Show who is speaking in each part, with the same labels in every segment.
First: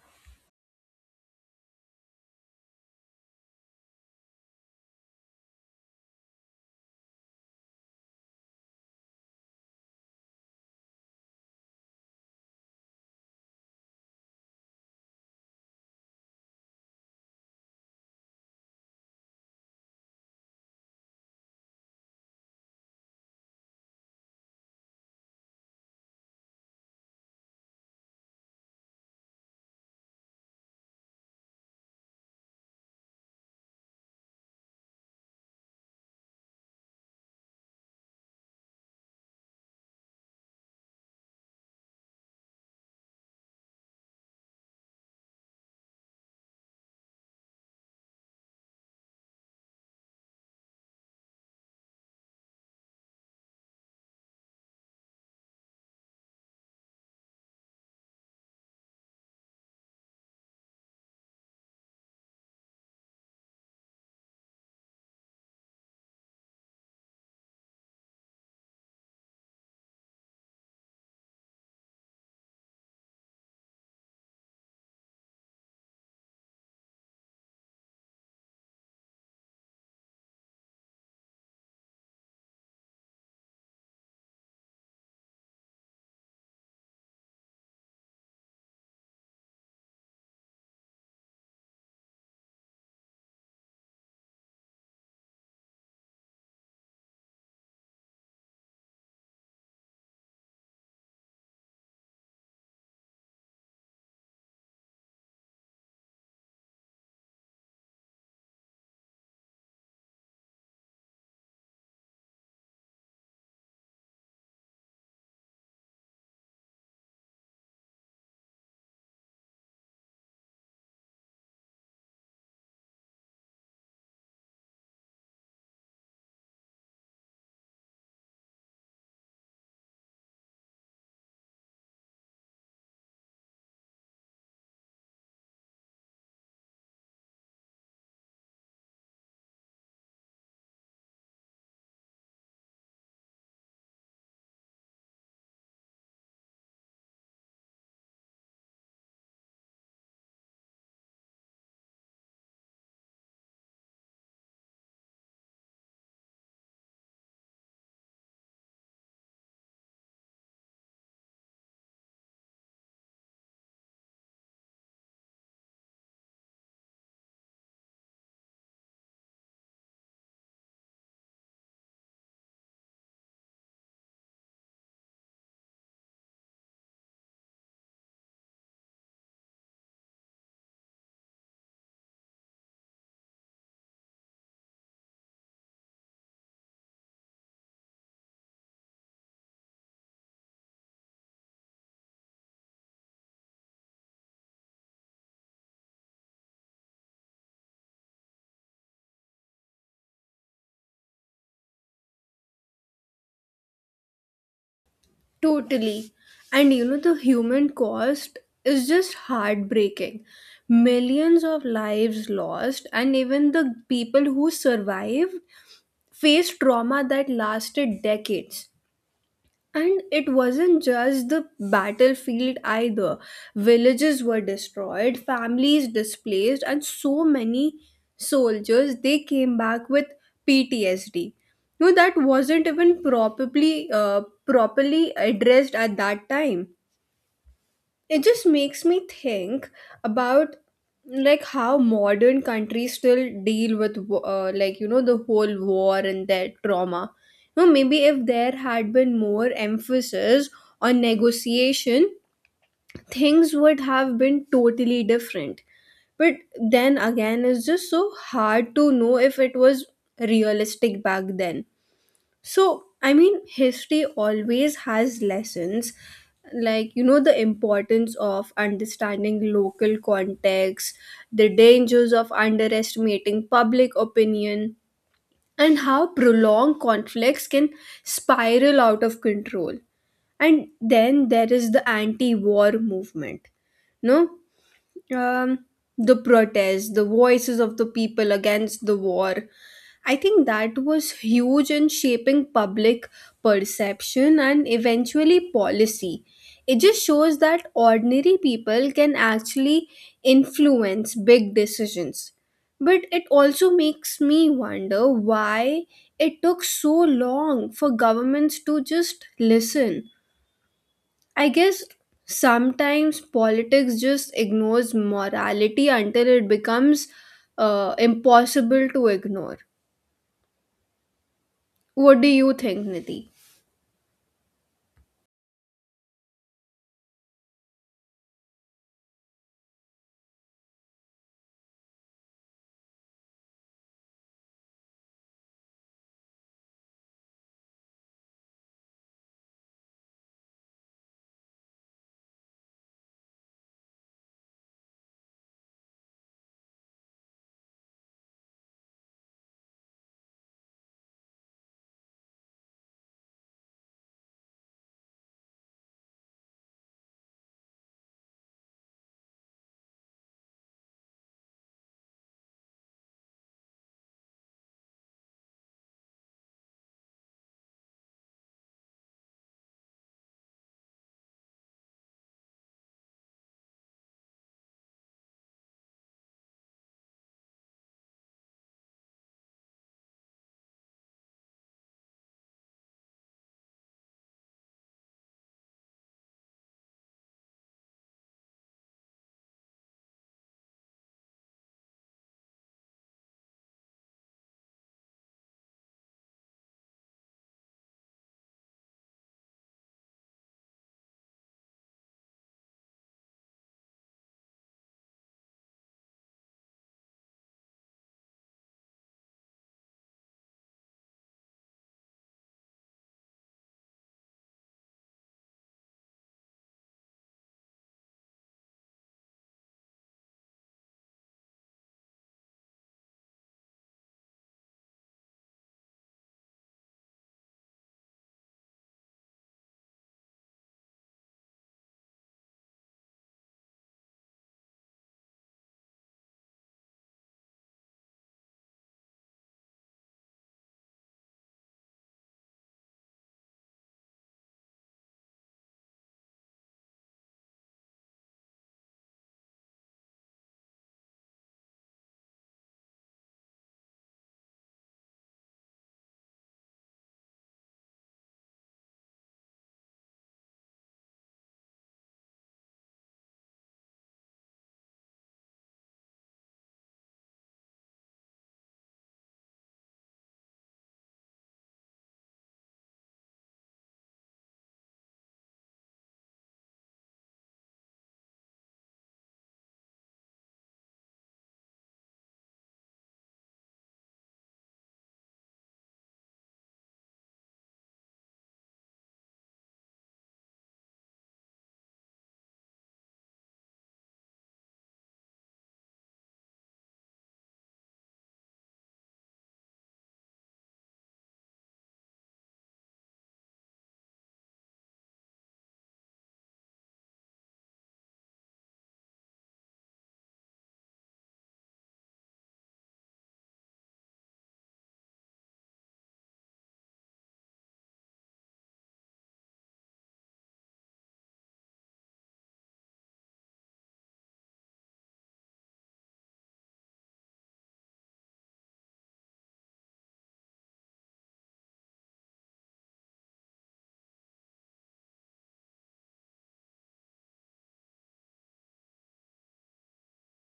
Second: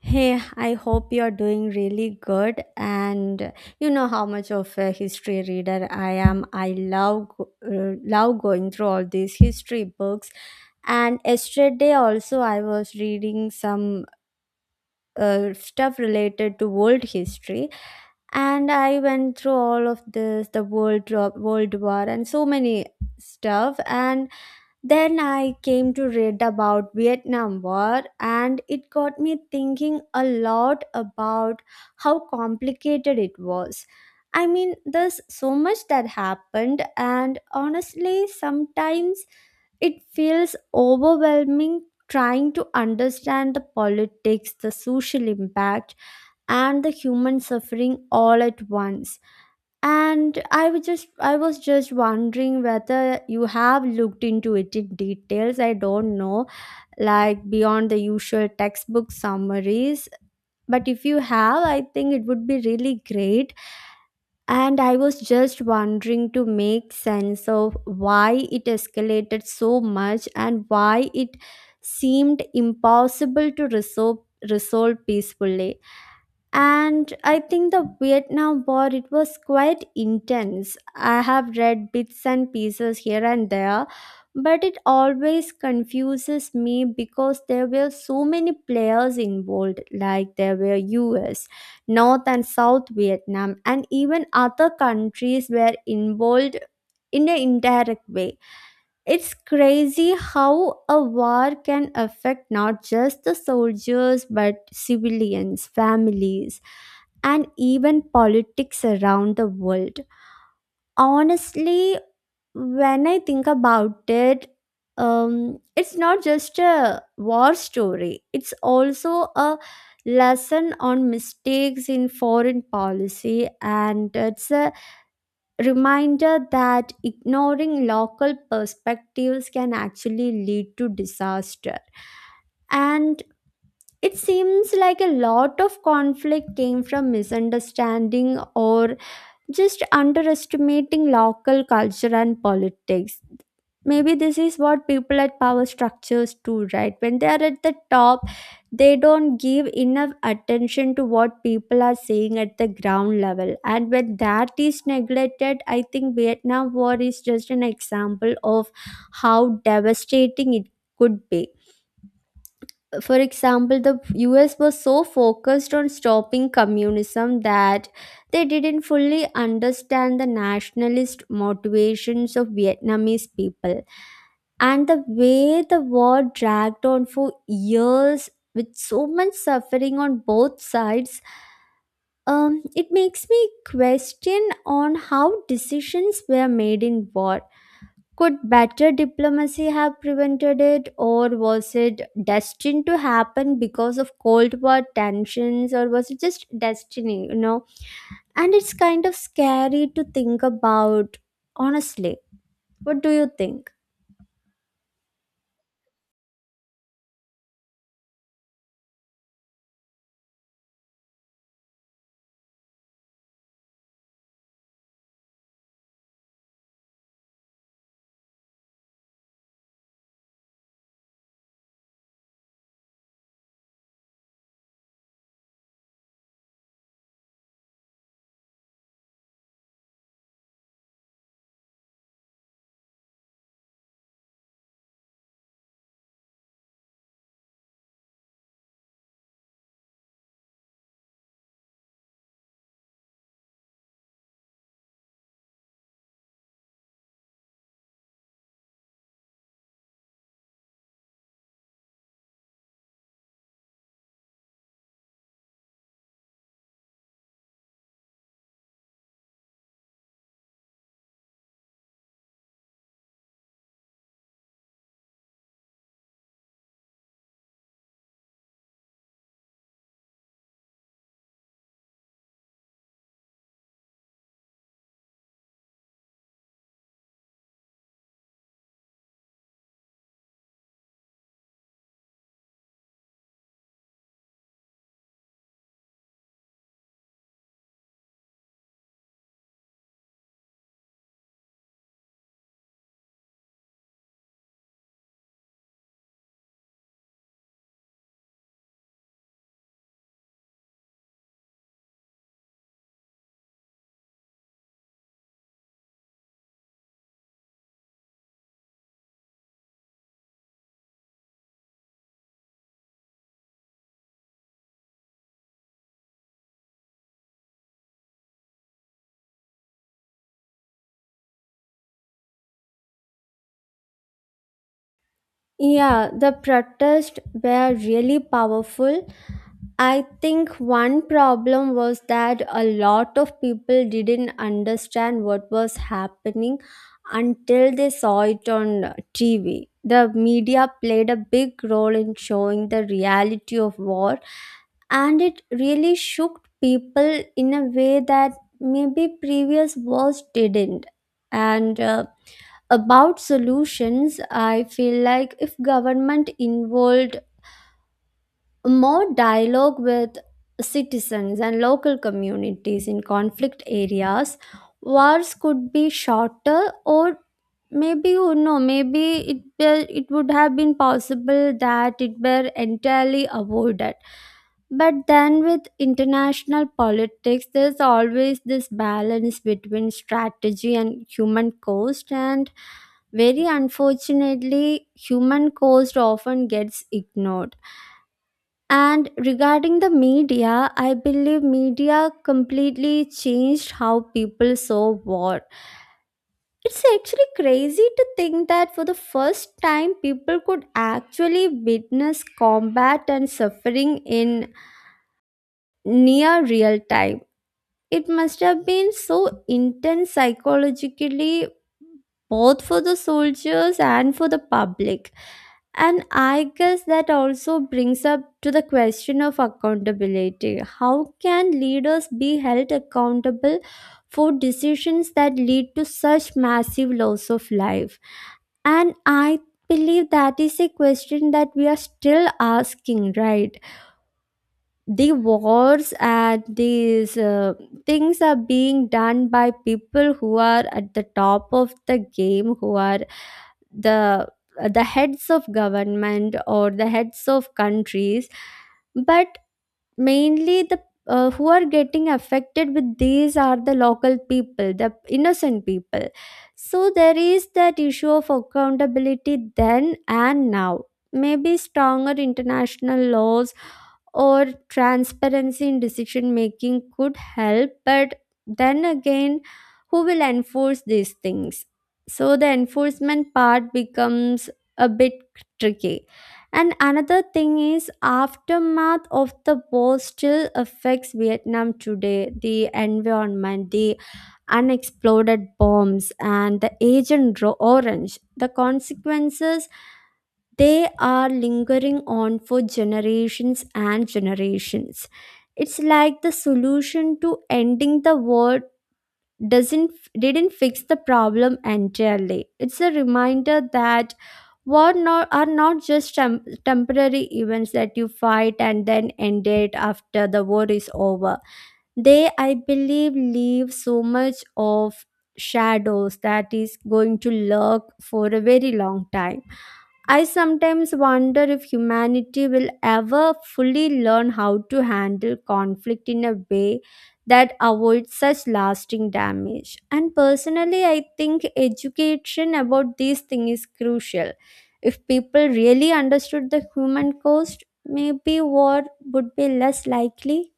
Speaker 1: Hey, I hope you're doing really good. And you know how much of a history reader I am. I love love going through all these history books. And yesterday also, I was reading some stuff related to world history, and I went through all of this, the world war, and so many stuff. And then I came to read about Vietnam War and it got me thinking a lot about how complicated it was. I mean, there's so much that happened and honestly, sometimes it feels overwhelming trying to understand the politics, the social impact and the human suffering all at once. And I was just wondering whether you have looked into it in details. I don't know, like beyond the usual textbook summaries, but if you have I think it would be really great. And I was just wondering to make sense of why it escalated so much and why it seemed impossible to resolve peacefully. And I think the Vietnam War, it was quite intense. I have read bits and pieces here and there, but it always confuses me because there were so many players involved, like there were US, north and south Vietnam, and even other countries were involved in an indirect way. It's crazy how a war can affect not just the soldiers but civilians, families, and even politics around the world. Honestly, when I think about it, it's not just a war story, it's also a lesson on mistakes in foreign policy, and it's a reminder that ignoring local perspectives can actually lead to disaster. And it seems like a lot of conflict came from misunderstanding or just underestimating local culture and politics. Maybe this is what people at power structures do, right? When they are at the top, they don't give enough attention to what people are saying at the ground level. And when that is neglected, I think Vietnam War is just an example of how devastating it could be. For example, the US was so focused on stopping communism that they didn't fully understand the nationalist motivations of Vietnamese people. And the way the war dragged on for years with so much suffering on both sides, it makes me question on how decisions were made in war. Could better diplomacy have prevented it, or was it destined to happen because of Cold War tensions, or was it just destiny, you know? And it's kind of scary to think about, honestly. What do you think?
Speaker 2: Totally. And you know, the human cost is just heartbreaking. Millions of lives lost, and even the people who survived faced trauma that lasted decades. And it wasn't just the battlefield either. Villages were destroyed, families displaced, and so many soldiers they came back with PTSD. No, that wasn't even probably properly addressed at that time. It just makes me think about like how modern countries still deal with like you know the whole war and their trauma. You know, maybe if there had been more emphasis on negotiation, things would have been totally different. But then again, it's just so hard to know if it was realistic back then. So, I mean, history always has lessons, like, you know, the importance of understanding local context, the dangers of underestimating public opinion, and how prolonged conflicts can spiral out of control. And then there is the anti war movement. No, um, the protests, the voices of the people against the war. I think that was huge in shaping public perception and eventually policy. It just shows that ordinary people can actually influence big decisions. But it also makes me wonder why it took so long for governments to just listen. I guess sometimes politics just ignores morality until it becomes impossible to ignore. What do you think, Nidhi?
Speaker 1: Yeah, the protests were really powerful. I think one problem was that a lot of people didn't understand what was happening until they saw it on TV. The media played a big role in showing the reality of war, and it really shook people in a way that maybe previous wars didn't. And about solutions, I feel like if government involved more dialogue with citizens and local communities in conflict areas, wars could be shorter, or maybe, you know, maybe it would have been possible that it were entirely avoided. But then with international politics there's always this balance between strategy and human cost, and very unfortunately human cost often gets ignored. And regarding the media, I believe media completely changed how people saw war. It's actually crazy to think that for the first time, people could actually witness combat and suffering in near real time. It must have been so intense psychologically, both for the soldiers and for the public. And I guess that also brings up to the question of accountability. How can leaders be held accountable for decisions that lead to such massive loss of life? And I believe that is a question that we are still asking, right? The wars and these things are being done by people who are at the top of the game, who are the the heads of government or the heads of countries, but mainly the who are getting affected with these are the local people, the innocent people. So there is that issue of accountability then and now. Maybe stronger international laws or transparency in decision making could help, but then again, who will enforce these things? So the enforcement part becomes a bit tricky. And another thing is aftermath of the war still affects Vietnam today, the environment, the unexploded bombs and the orange, the consequences, they are lingering on for generations and generations. It's like the solution to ending the war doesn't didn't fix the problem entirely. It's a reminder that war not, are not just temporary events that you fight and then end it after the war is over. They, I believe, leave so much of shadows that is going to lurk for a very long time. I sometimes wonder if humanity will ever fully learn how to handle conflict in a way that avoids such lasting damage. And personally, I think education about these things is crucial. If people really understood the human cost, maybe war would be less likely.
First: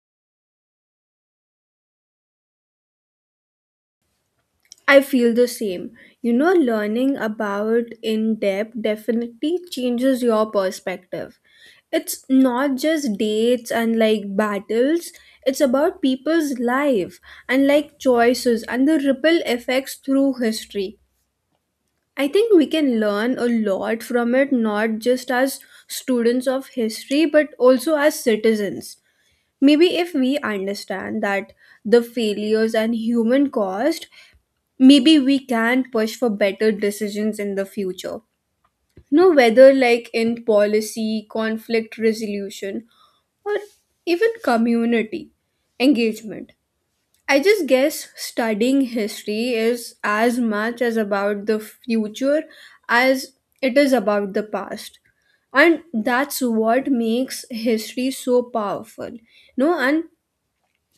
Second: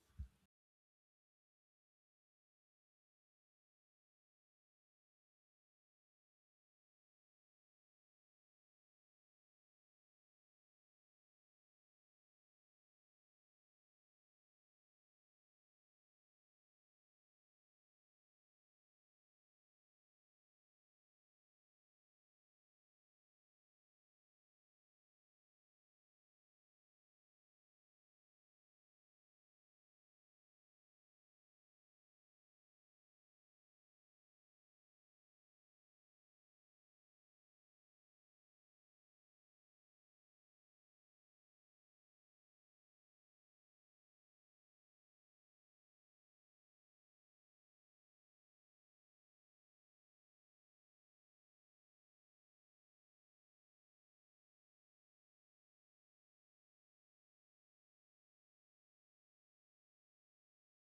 Speaker 2: I feel the same. You know, learning about in depth definitely changes your perspective. It's not just dates and like battles, it's about people's life and like choices and the ripple effects through history. I think we can learn a lot from it, not just as students of history, but also as citizens. Maybe if we understand that the failures and human cost, maybe we can push for better decisions in the future. No know, whether like in policy, conflict resolution, or even community engagement. I just guess studying history is as much as about the future as it is about the past. And that's what makes history so powerful. No, and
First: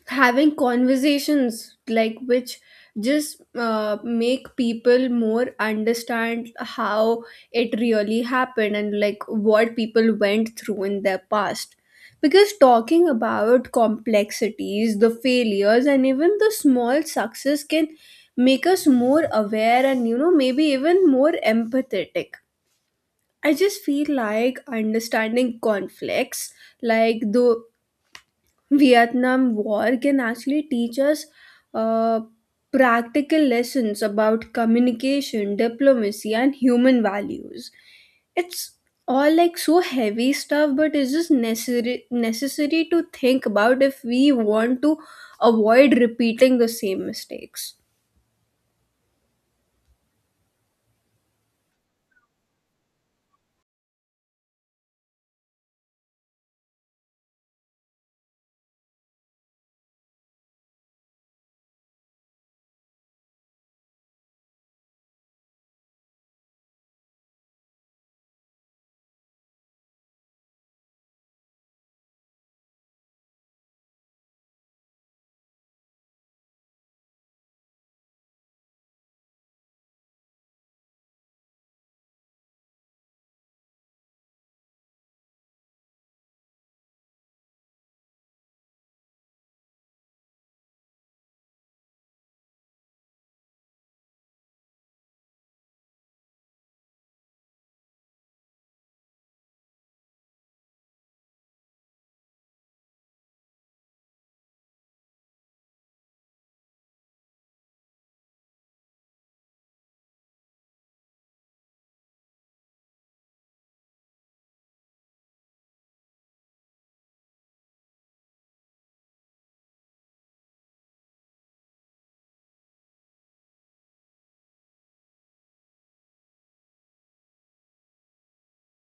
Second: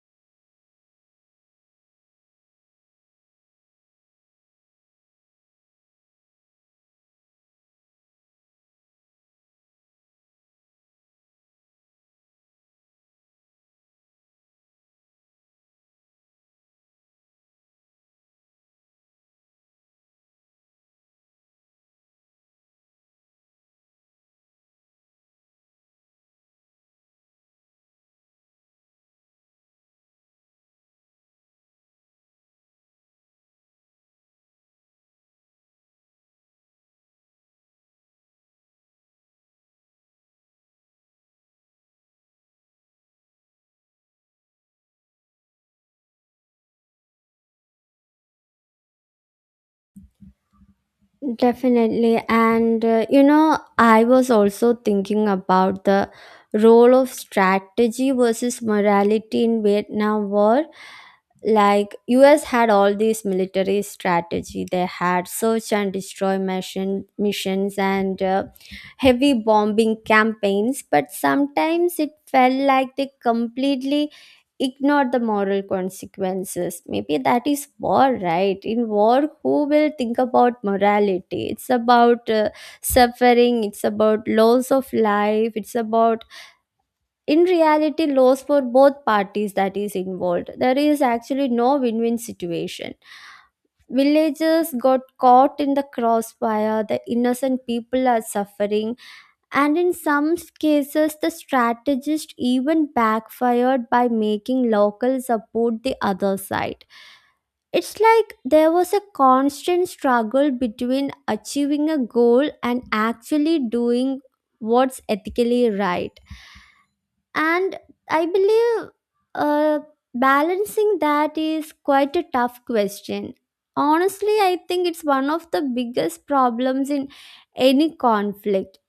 Speaker 2: having conversations like which just make people more understand how it really happened and like what people went through in their past, because talking about complexities, the failures and even the small success can make us more aware and, you know, maybe even more empathetic. I just feel like understanding conflicts like the Vietnam War can actually teach us uh, practical lessons about communication, diplomacy, and human values. It's all like so heavy stuff, but it's just necessary to think about if we want to avoid repeating the same mistakes.
Speaker 1: Definitely. And, you know, I was also thinking about the role of strategy versus morality in Vietnam War. Like US had all these military strategy. They had search and destroy missions and heavy bombing campaigns, but sometimes it felt like they completely ignore the moral consequences. Maybe that is war, right? In war, who will think about morality? It's about suffering, it's about loss of life, it's about, in reality, loss for both parties that is involved. There is actually no win win situation. Villagers got caught in the crossfire, the innocent people are suffering, and in some cases, the strategist even backfired by making locals support the other side. It's like there was a constant struggle between achieving a goal and actually doing what's ethically right. And I believe, uh, balancing that is quite a tough question. Honestly I think it's one of the biggest problems in any conflict.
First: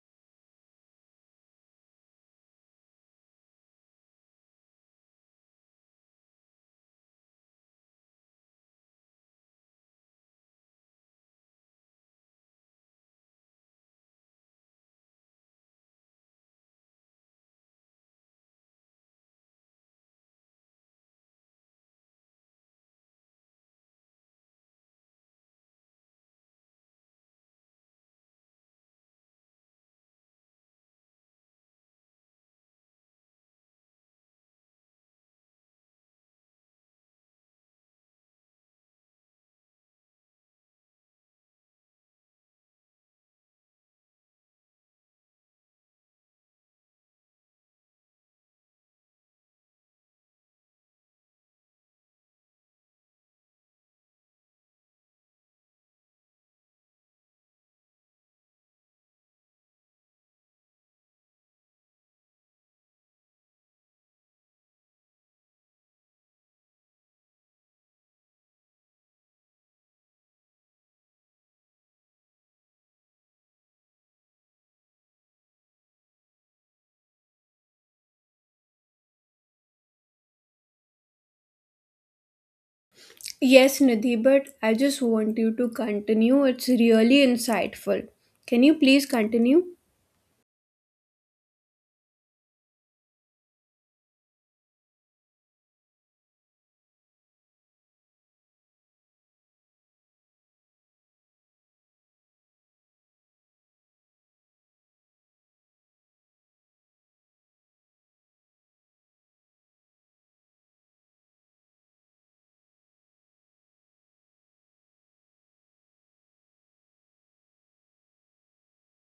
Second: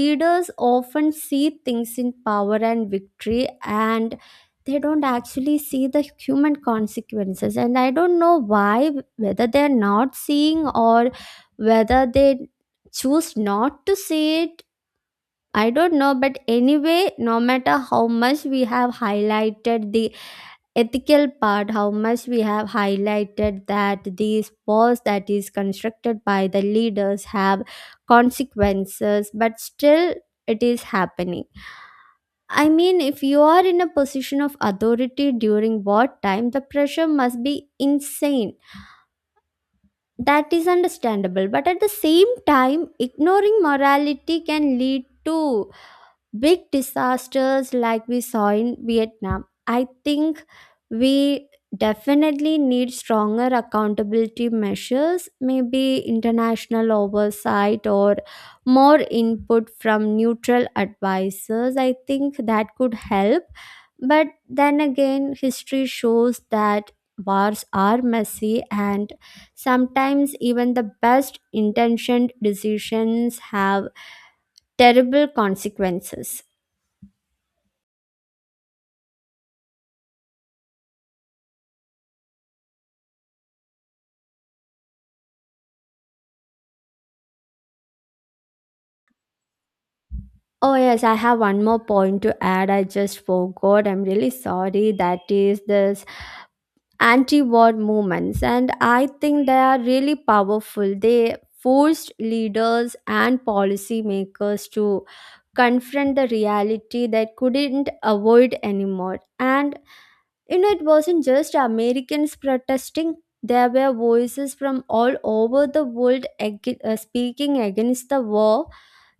Speaker 1: Leaders often see things in power and victory and they don't actually see the human consequences, and I don't know why, whether they're not seeing or whether they choose not to see it. I don't know, but anyway, no matter how much we have highlighted the ethical part, how much we have highlighted that these wars that is constructed by the leaders have consequences, but still it is happening. I mean, if you are in a position of authority during wartime, the pressure must be insane. That is understandable, but at the same time, ignoring morality can lead to big disasters like we saw in Vietnam. I think we definitely need stronger accountability measures, maybe international oversight or more input from neutral advisors. I think that could help. But then again, history shows that wars are messy and sometimes even the best intentioned decisions have terrible consequences.
Speaker 2: Yes, Nidhi, but I just want you to continue. It's really insightful. Can you please continue?
Speaker 1: Oh, yes, I have one more point to add. I just forgot. I'm really sorry. That is this anti war movements. And I think they are really powerful. They forced leaders and policymakers to confront the reality they couldn't avoid anymore. And, you know, it wasn't just Americans protesting, there were voices from all over the world speaking against the war.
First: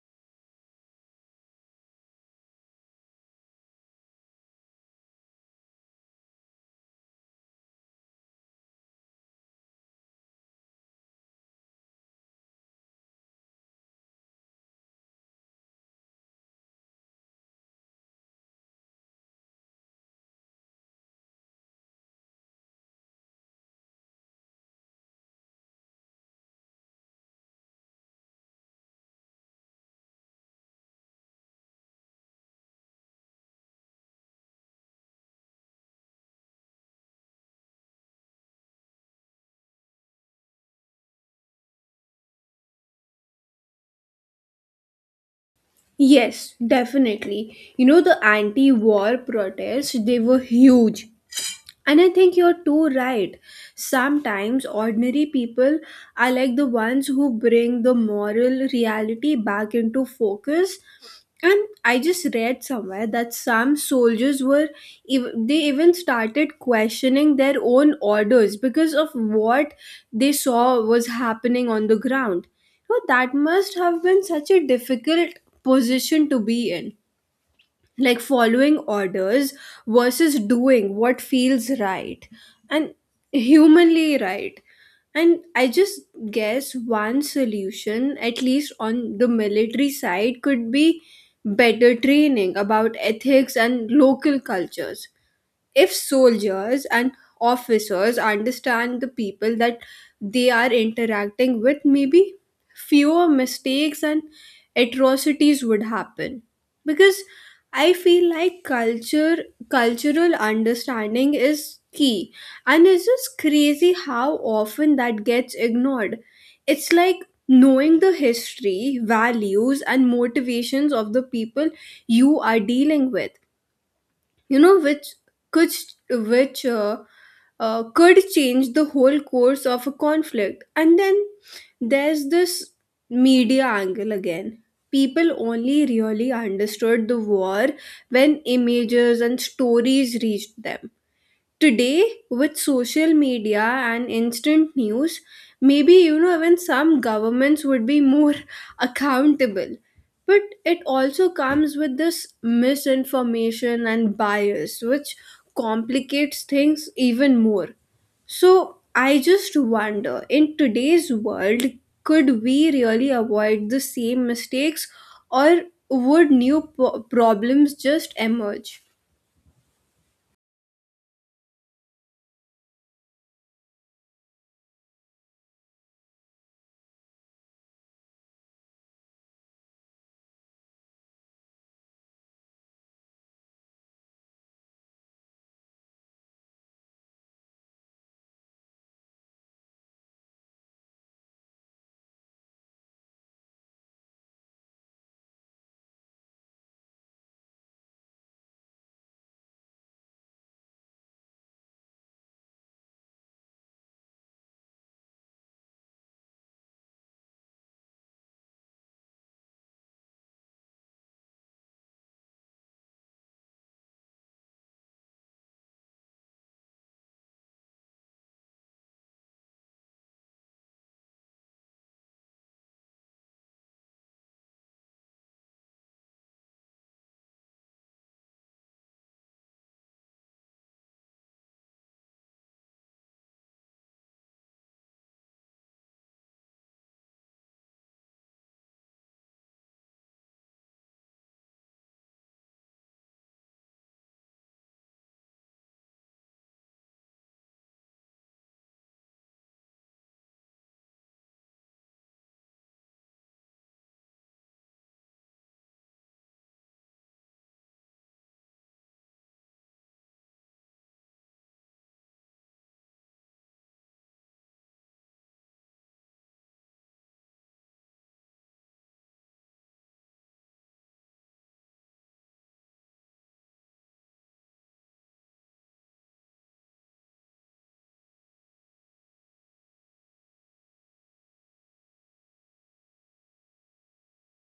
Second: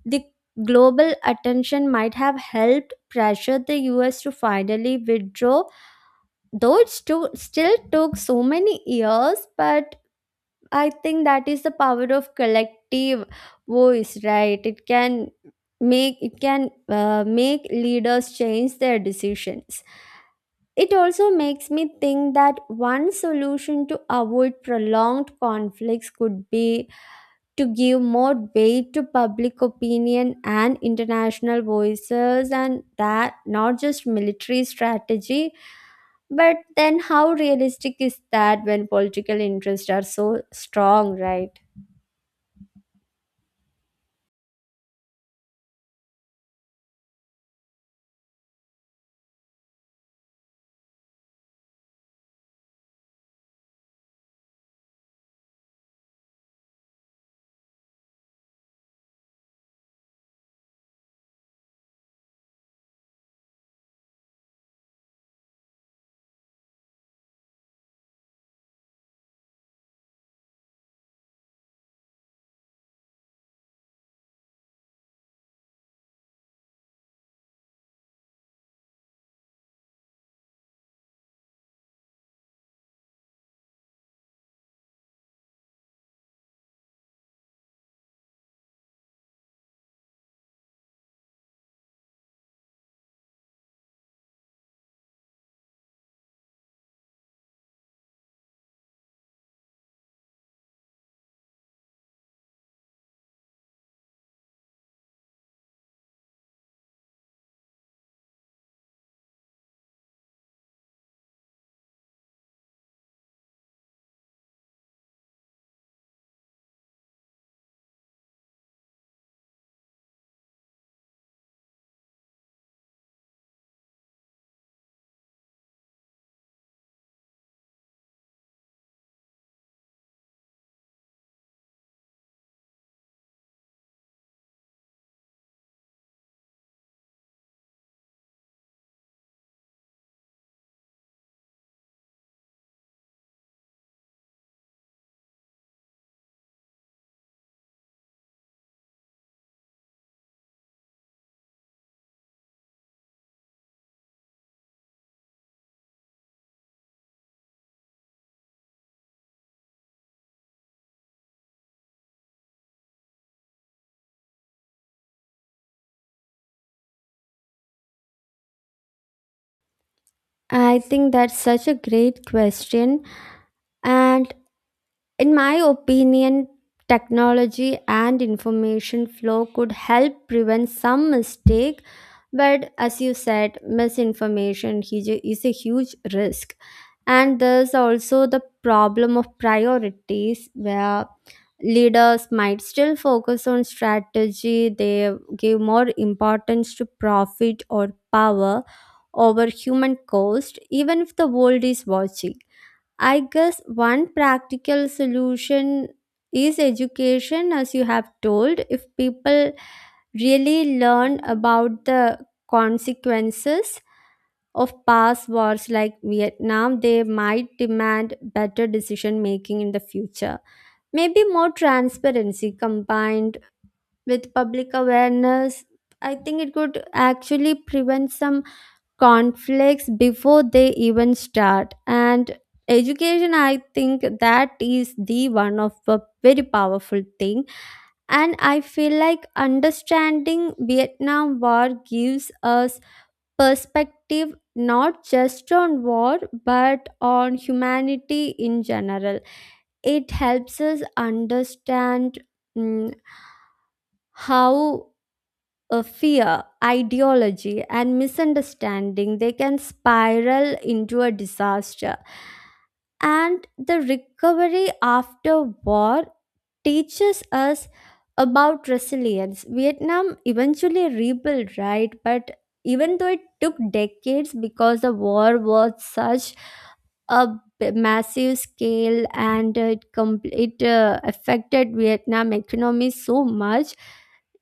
Speaker 1: The global attention might have helped pressure the US to finally withdraw, though it still took so many years. But I think that is the power of collective voice, right? It can make leaders change their decisions. It also makes me think that one solution to avoid prolonged conflicts could be to give more weight to public opinion and international voices, and that not just military strategy. But then how realistic is that when political interests are so strong, right?
Speaker 2: Yes, definitely. You know, the anti war protests, they were huge. And I think you're too right. Sometimes ordinary people are like the ones who bring the moral reality back into focus. And I just read somewhere that some soldiers were, they even started questioning their own orders because of what they saw was happening on the ground. So that must have been such a difficult position to be in, like following orders versus doing what feels right and humanly right. And I just guess one solution, at least on the military side, could be better training about ethics and local cultures. If soldiers and officers understand the people that they are interacting with, maybe fewer mistakes and atrocities would happen. Because I feel like culture cultural understanding is key. And it's just crazy how often that gets ignored. It's like knowing the history, values and motivations of the people you are dealing with, you know, could which could change the whole course of a conflict. And then there's this media angle again. People only really understood the war when images and stories reached them. Today with social media and instant news, maybe, you know, even some governments would be more accountable, but it also comes with this misinformation and bias, which complicates things even more. So I just wonder, in today's world, could we really avoid the same mistakes, or would new problems just emerge?
Speaker 1: I think that's such a great question. And in my opinion, technology and information flow could help prevent some mistake, but as you said, is a huge risk. And there's also the problem of priorities where leaders might still focus on strategy, they give more importance to profit or power over human cost, even if the world is watching. I guess one practical solution is education, as you have told. If people really learn about the consequences of past wars like Vietnam, they might demand better decision making in the future. Maybe more transparency combined with public awareness. I think it could actually prevent some conflicts before they even start. And education, I think that is the one of a very powerful thing. And I feel like understanding Vietnam War gives us perspective, not just on war but on humanity in general. It helps us understand, mm, how, fear, ideology, and misunderstanding, they can spiral into a disaster. And the recovery after war teaches us about resilience. Vietnam eventually rebuilt, right? But even though it took decades because the war was such a massive scale and it affected Vietnam economy so much,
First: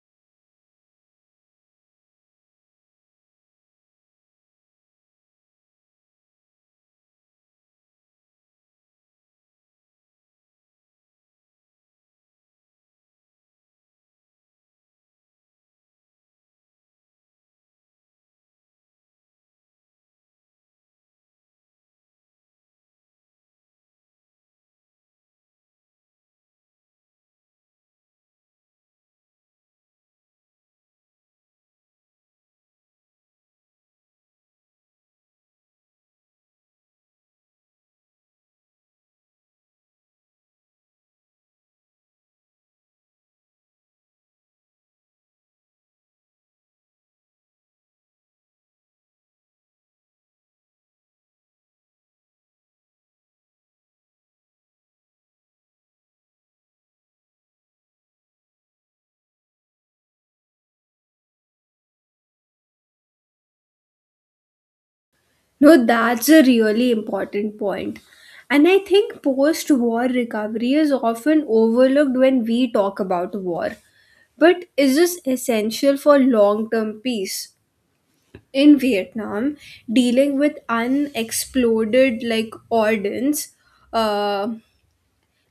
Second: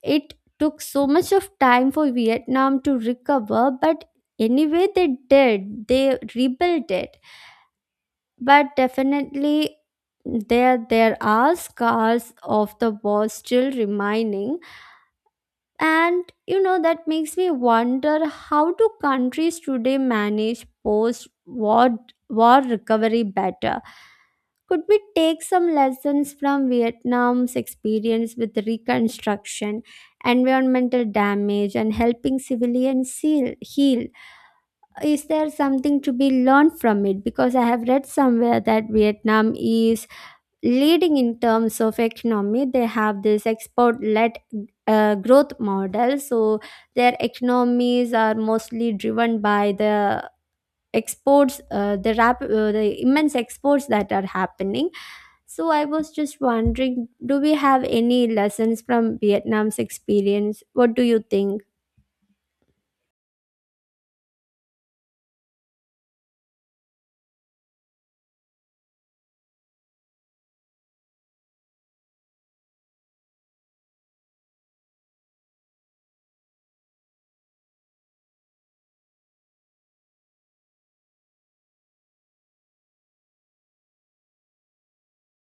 Speaker 1: it took so much of time for Vietnam to recover. But anyway, they did, they rebuilt it. But definitely there are scars of the war still remaining. And that makes me wonder, how do countries today manage post war recovery better? Could we take some lessons from Vietnam's experience with reconstruction, environmental damage, and helping civilians heal? Is there something to be learned from it? Because I have read somewhere that Vietnam is leading in terms of economy. They have this export led growth model, so their economies are mostly driven by the exports, the immense exports that are happening. So I was just wondering, do we have any lessons from Vietnam's experience? What do you think?
Speaker 2: No, that's a really important point. And I think post war recovery is often overlooked when we talk about war. But is this essential for long term peace? In Vietnam, dealing with unexploded like ordnance, uh,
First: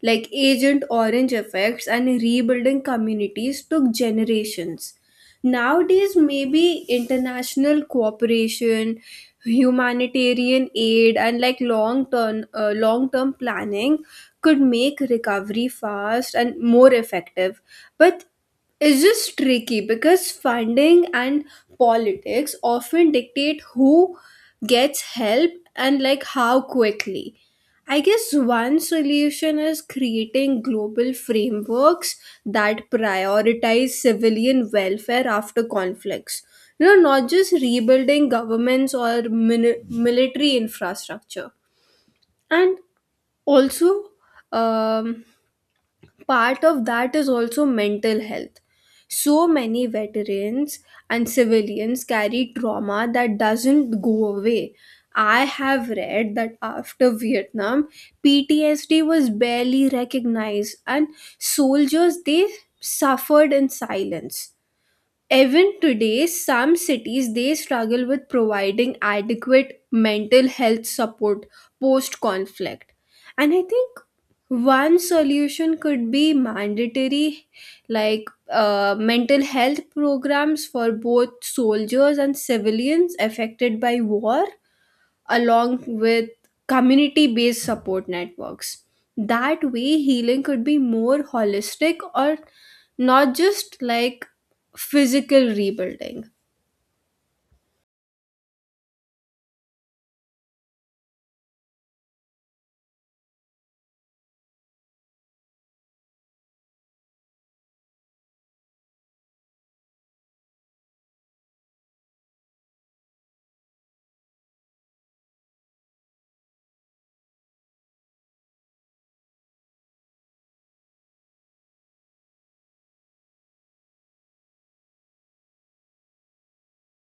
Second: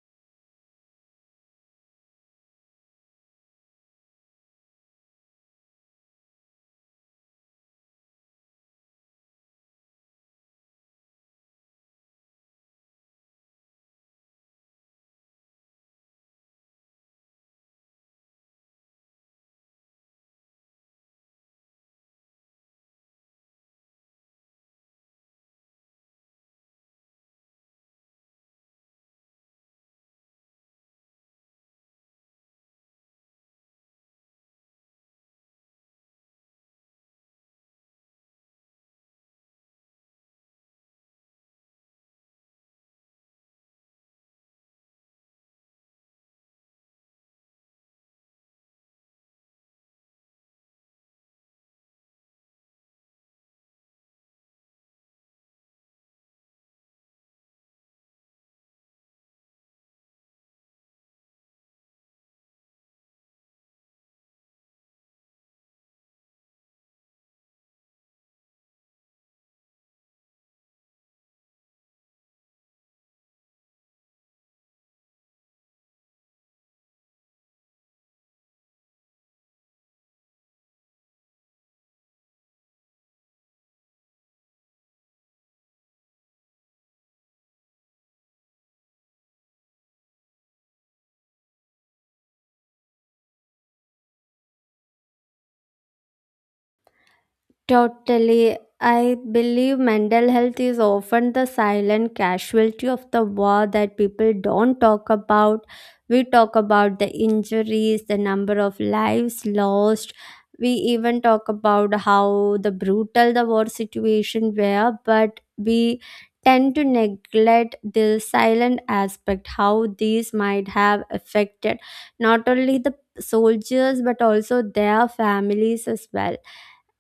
Speaker 2: like Agent Orange effects and rebuilding communities, took generations. Nowadays, maybe international cooperation, humanitarian aid, and like long term planning could make recovery fast and more effective. But it's just tricky because funding and politics often dictate who gets help and like how quickly. I guess one solution is creating global frameworks that prioritize civilian welfare after conflicts. You know, not just rebuilding governments or military infrastructure. And also, um, part of that is also mental health. So many veterans and civilians carry trauma that doesn't go away. I have read that after Vietnam, PTSD was barely recognized and soldiers they suffered in silence. Even today, some cities they struggle with providing adequate mental health support post conflict. And I think one solution could be mandatory like mental health programs for both soldiers and civilians affected by war, along with community based support networks. That way, healing could be more holistic, or not just like physical rebuilding.
Speaker 1: Totally. I believe mental health is often the silent casualty of the war that people don't talk about. We talk about the injuries, the number of lives lost. We even talk about how the brutal the war situation were, but we tend to neglect the silent aspect, how these might have affected not only the soldiers but also their families as well.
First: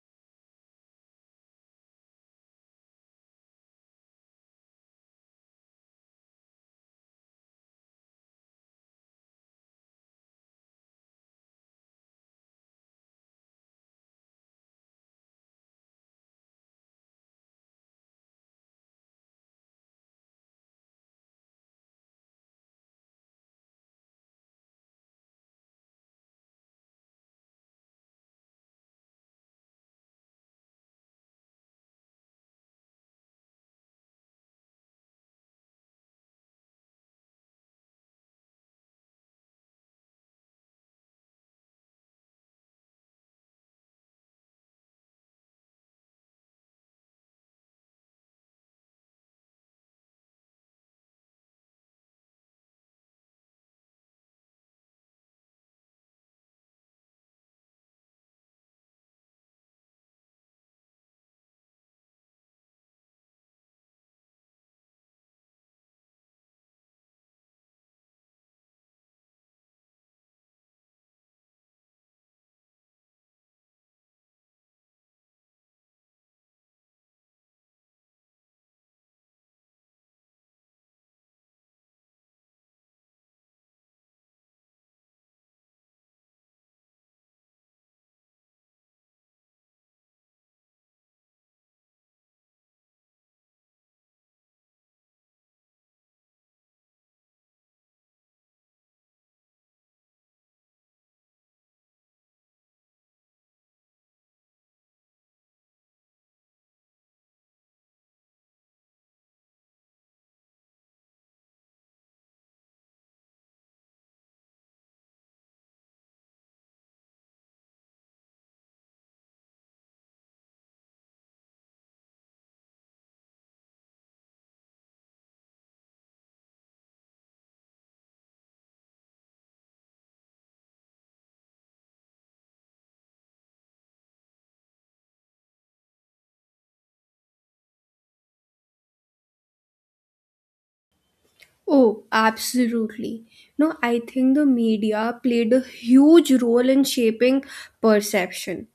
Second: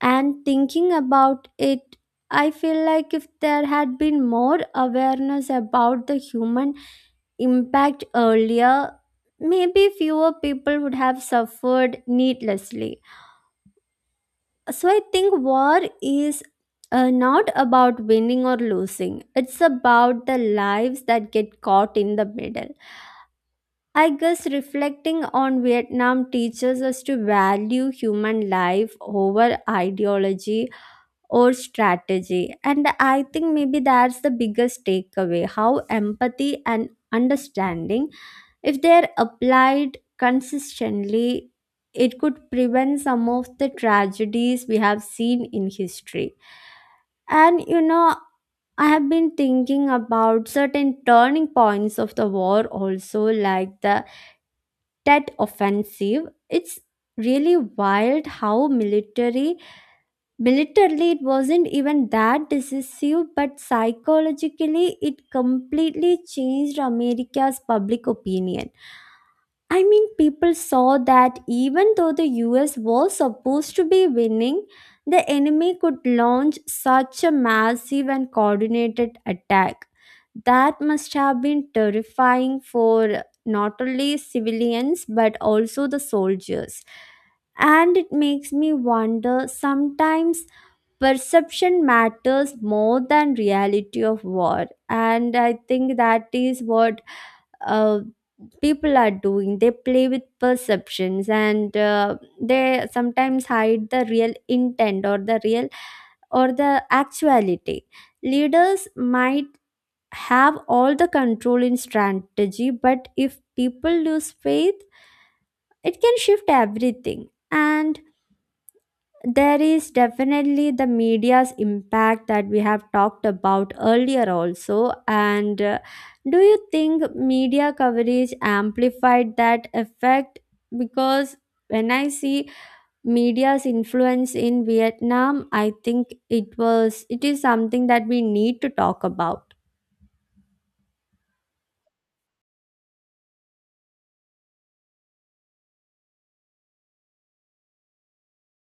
Speaker 1: And thinking about it, I feel like if there had been more awareness about the human impact earlier, maybe fewer people would have suffered needlessly. So I think war is not about winning or losing, it's about the lives that get caught in the middle. I guess reflecting on Vietnam teaches us to value human life over ideology or strategy. And I think maybe that's the biggest takeaway, how empathy and understanding, if they're applied consistently, it could prevent some of the tragedies we have seen in history. And I have been thinking about certain turning points of the war also, like the Tet Offensive. It's really wild how military militarily, it wasn't even that decisive, but psychologically, it completely changed America's public opinion. I mean, people saw that even though the US was supposed to be winning, the enemy could launch such a massive and coordinated attack. That must have been terrifying for not only civilians but also the soldiers. And it makes me wonder sometimes perception matters more than reality of war. And I think that is what uh, people are doing. They play with perceptions, and they sometimes hide the real intent or the real, or the actuality. Leaders might have all the control in strategy, but if people lose faith, it can shift everything. And there is definitely the media's impact that we have talked about earlier also. And do you think media coverage amplified that effect? Because when I see media's influence in Vietnam, I think it is something that we need to talk about.
Speaker 2: Oh, absolutely. No, I think the media played a huge role in shaping perception.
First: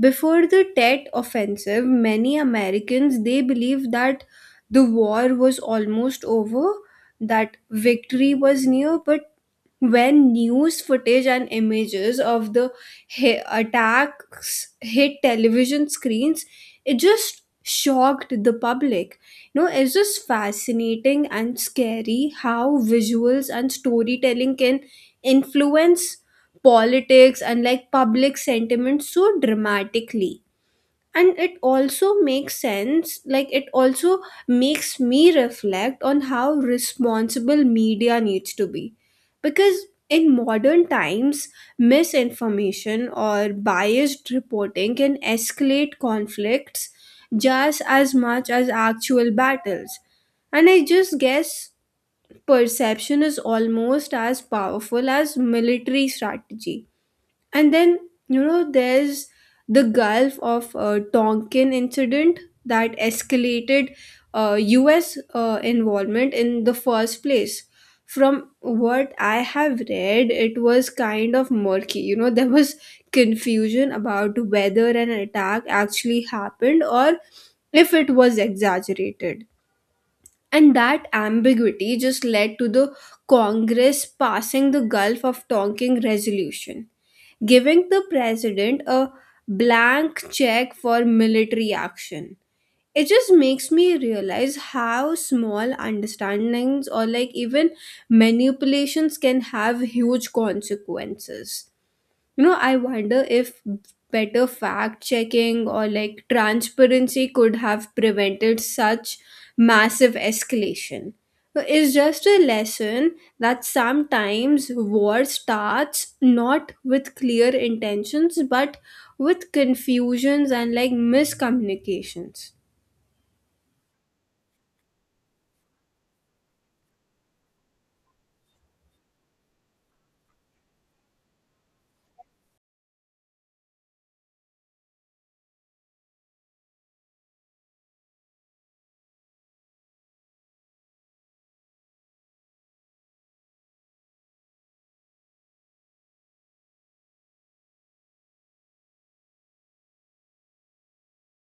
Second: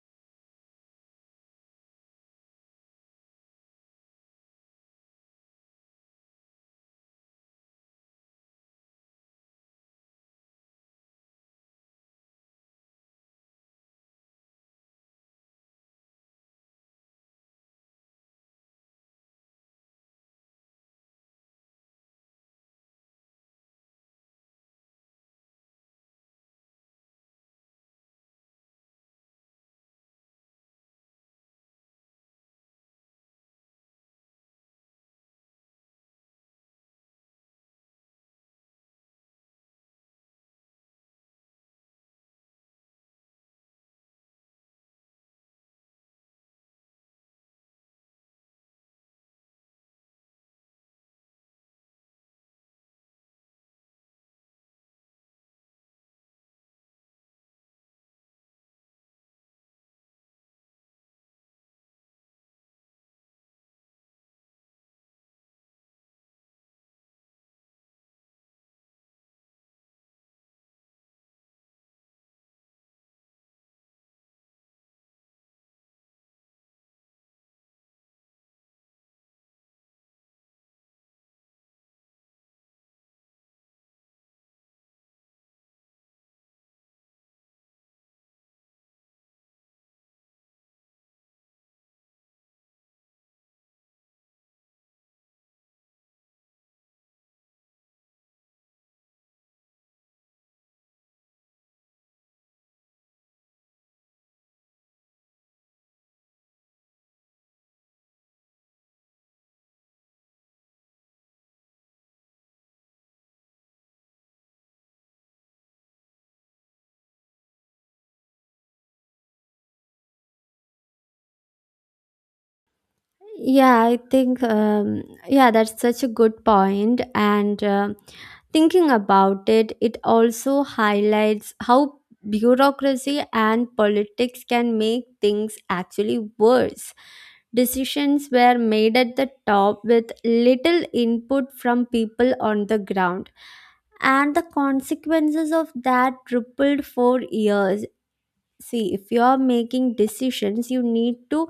Speaker 2: Before the Tet offensive, many Americans they believed that the war was almost over, that victory was near, but when news footage and images of the attacks hit television screens, it just shocked the public. You know, it's just fascinating and scary how visuals and storytelling can influence politics and like public sentiment so dramatically. And it also makes sense, like it also makes me reflect on how responsible media needs to be, because in modern times misinformation or biased reporting can escalate conflicts just as much as actual battles. And I just guess perception is almost as powerful as military strategy. And then, you know, there's the Gulf of Tonkin incident that escalated US involvement in the first place. From what I have read, it was kind of murky. You know, there was confusion about whether an attack actually happened or if it was exaggerated. And that ambiguity just led to the Congress passing the Gulf of Tonkin resolution, giving the president a blank check for military action. It just makes me realize how small understandings or like even manipulations can have huge consequences. You know, I wonder if better fact checking or like transparency could have prevented such massive escalation. So it's just a lesson that sometimes war starts not with clear intentions but with confusions and like miscommunications.
Speaker 1: Yeah, I think, yeah, that's such a good point. And thinking about it, it also highlights how bureaucracy and politics can make things actually worse. Decisions were made at the top with little input from people on the ground, and the consequences of that rippled for years. See, if you are making decisions, you need to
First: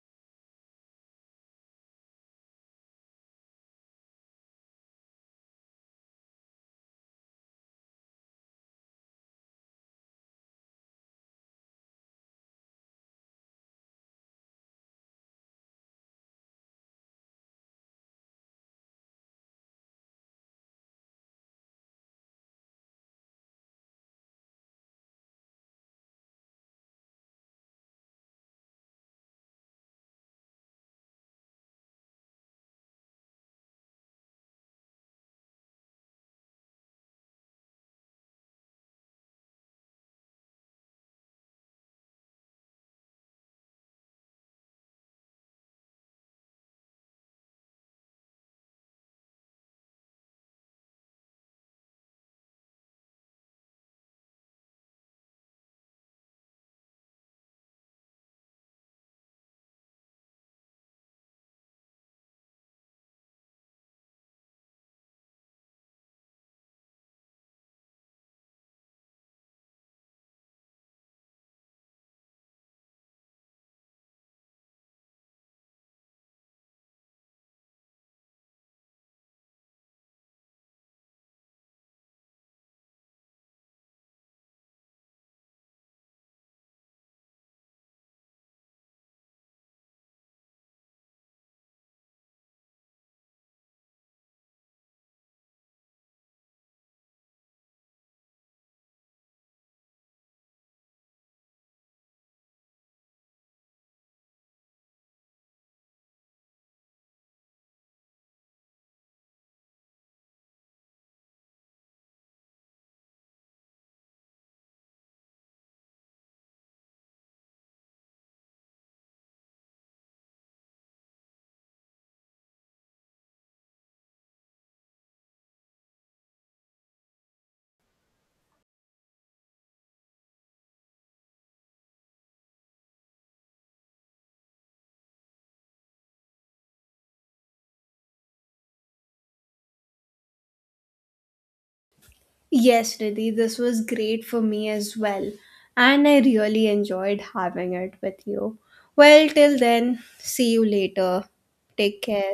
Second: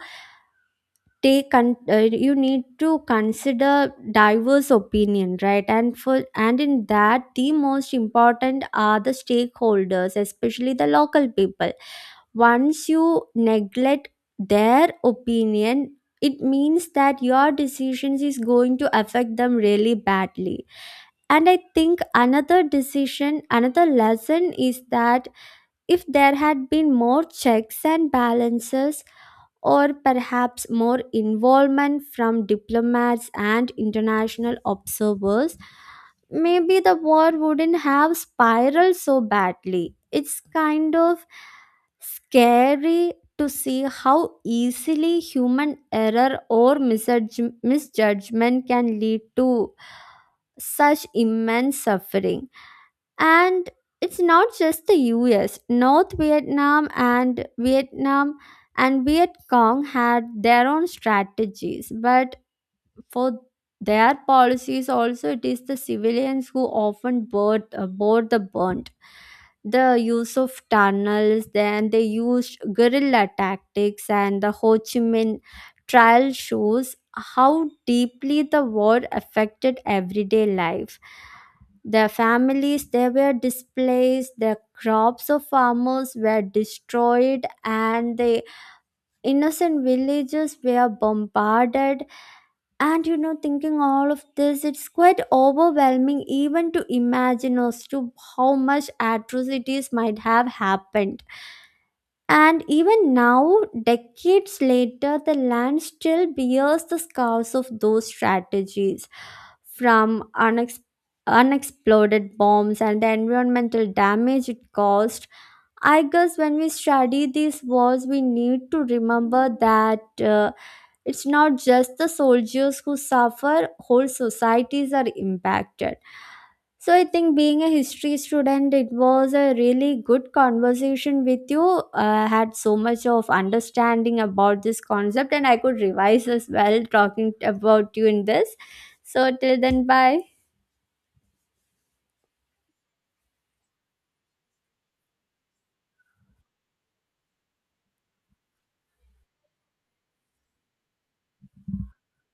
Speaker 1: you need to consider diverse opinion, right? And for and in that, the most important are the stakeholders, especially the local people. Once you neglect their opinion, it means that your decisions is going to affect them really badly. And I think another lesson is that if there had been more checks and balances, or perhaps more involvement from diplomats and international observers, maybe the war wouldn't have spiraled so badly. It's kind of scary to see how easily human error or misjudgment can lead to such immense suffering. And it's not just the US. North Vietnam and Vietnam and Viet Cong had their own strategies, but for their policies also, it is the civilians who often board the burnt, the use of tunnels. Then they used guerrilla tactics, and the Ho Chi Minh trial shows how deeply the war affected everyday life. Their families, they were displaced, their crops of farmers were destroyed, and the innocent villages were bombarded. And thinking all of this, it's quite overwhelming even to imagine as to how much atrocities might have happened. And even now, decades later, the land still bears the scars of those strategies, from unexploded bombs and the environmental damage it caused. I guess when we study these wars, we need to remember that. It's not just the soldiers who suffer, whole societies are impacted. So I think, being a history student, it was a really good conversation with you. I had so much of understanding about this concept, and I could revise as well talking about you in this. So till then, bye.
Speaker 2: Yes, Riddhi, this was great for me as well, and I really enjoyed having it with you. Well, till then, see you later. Take care.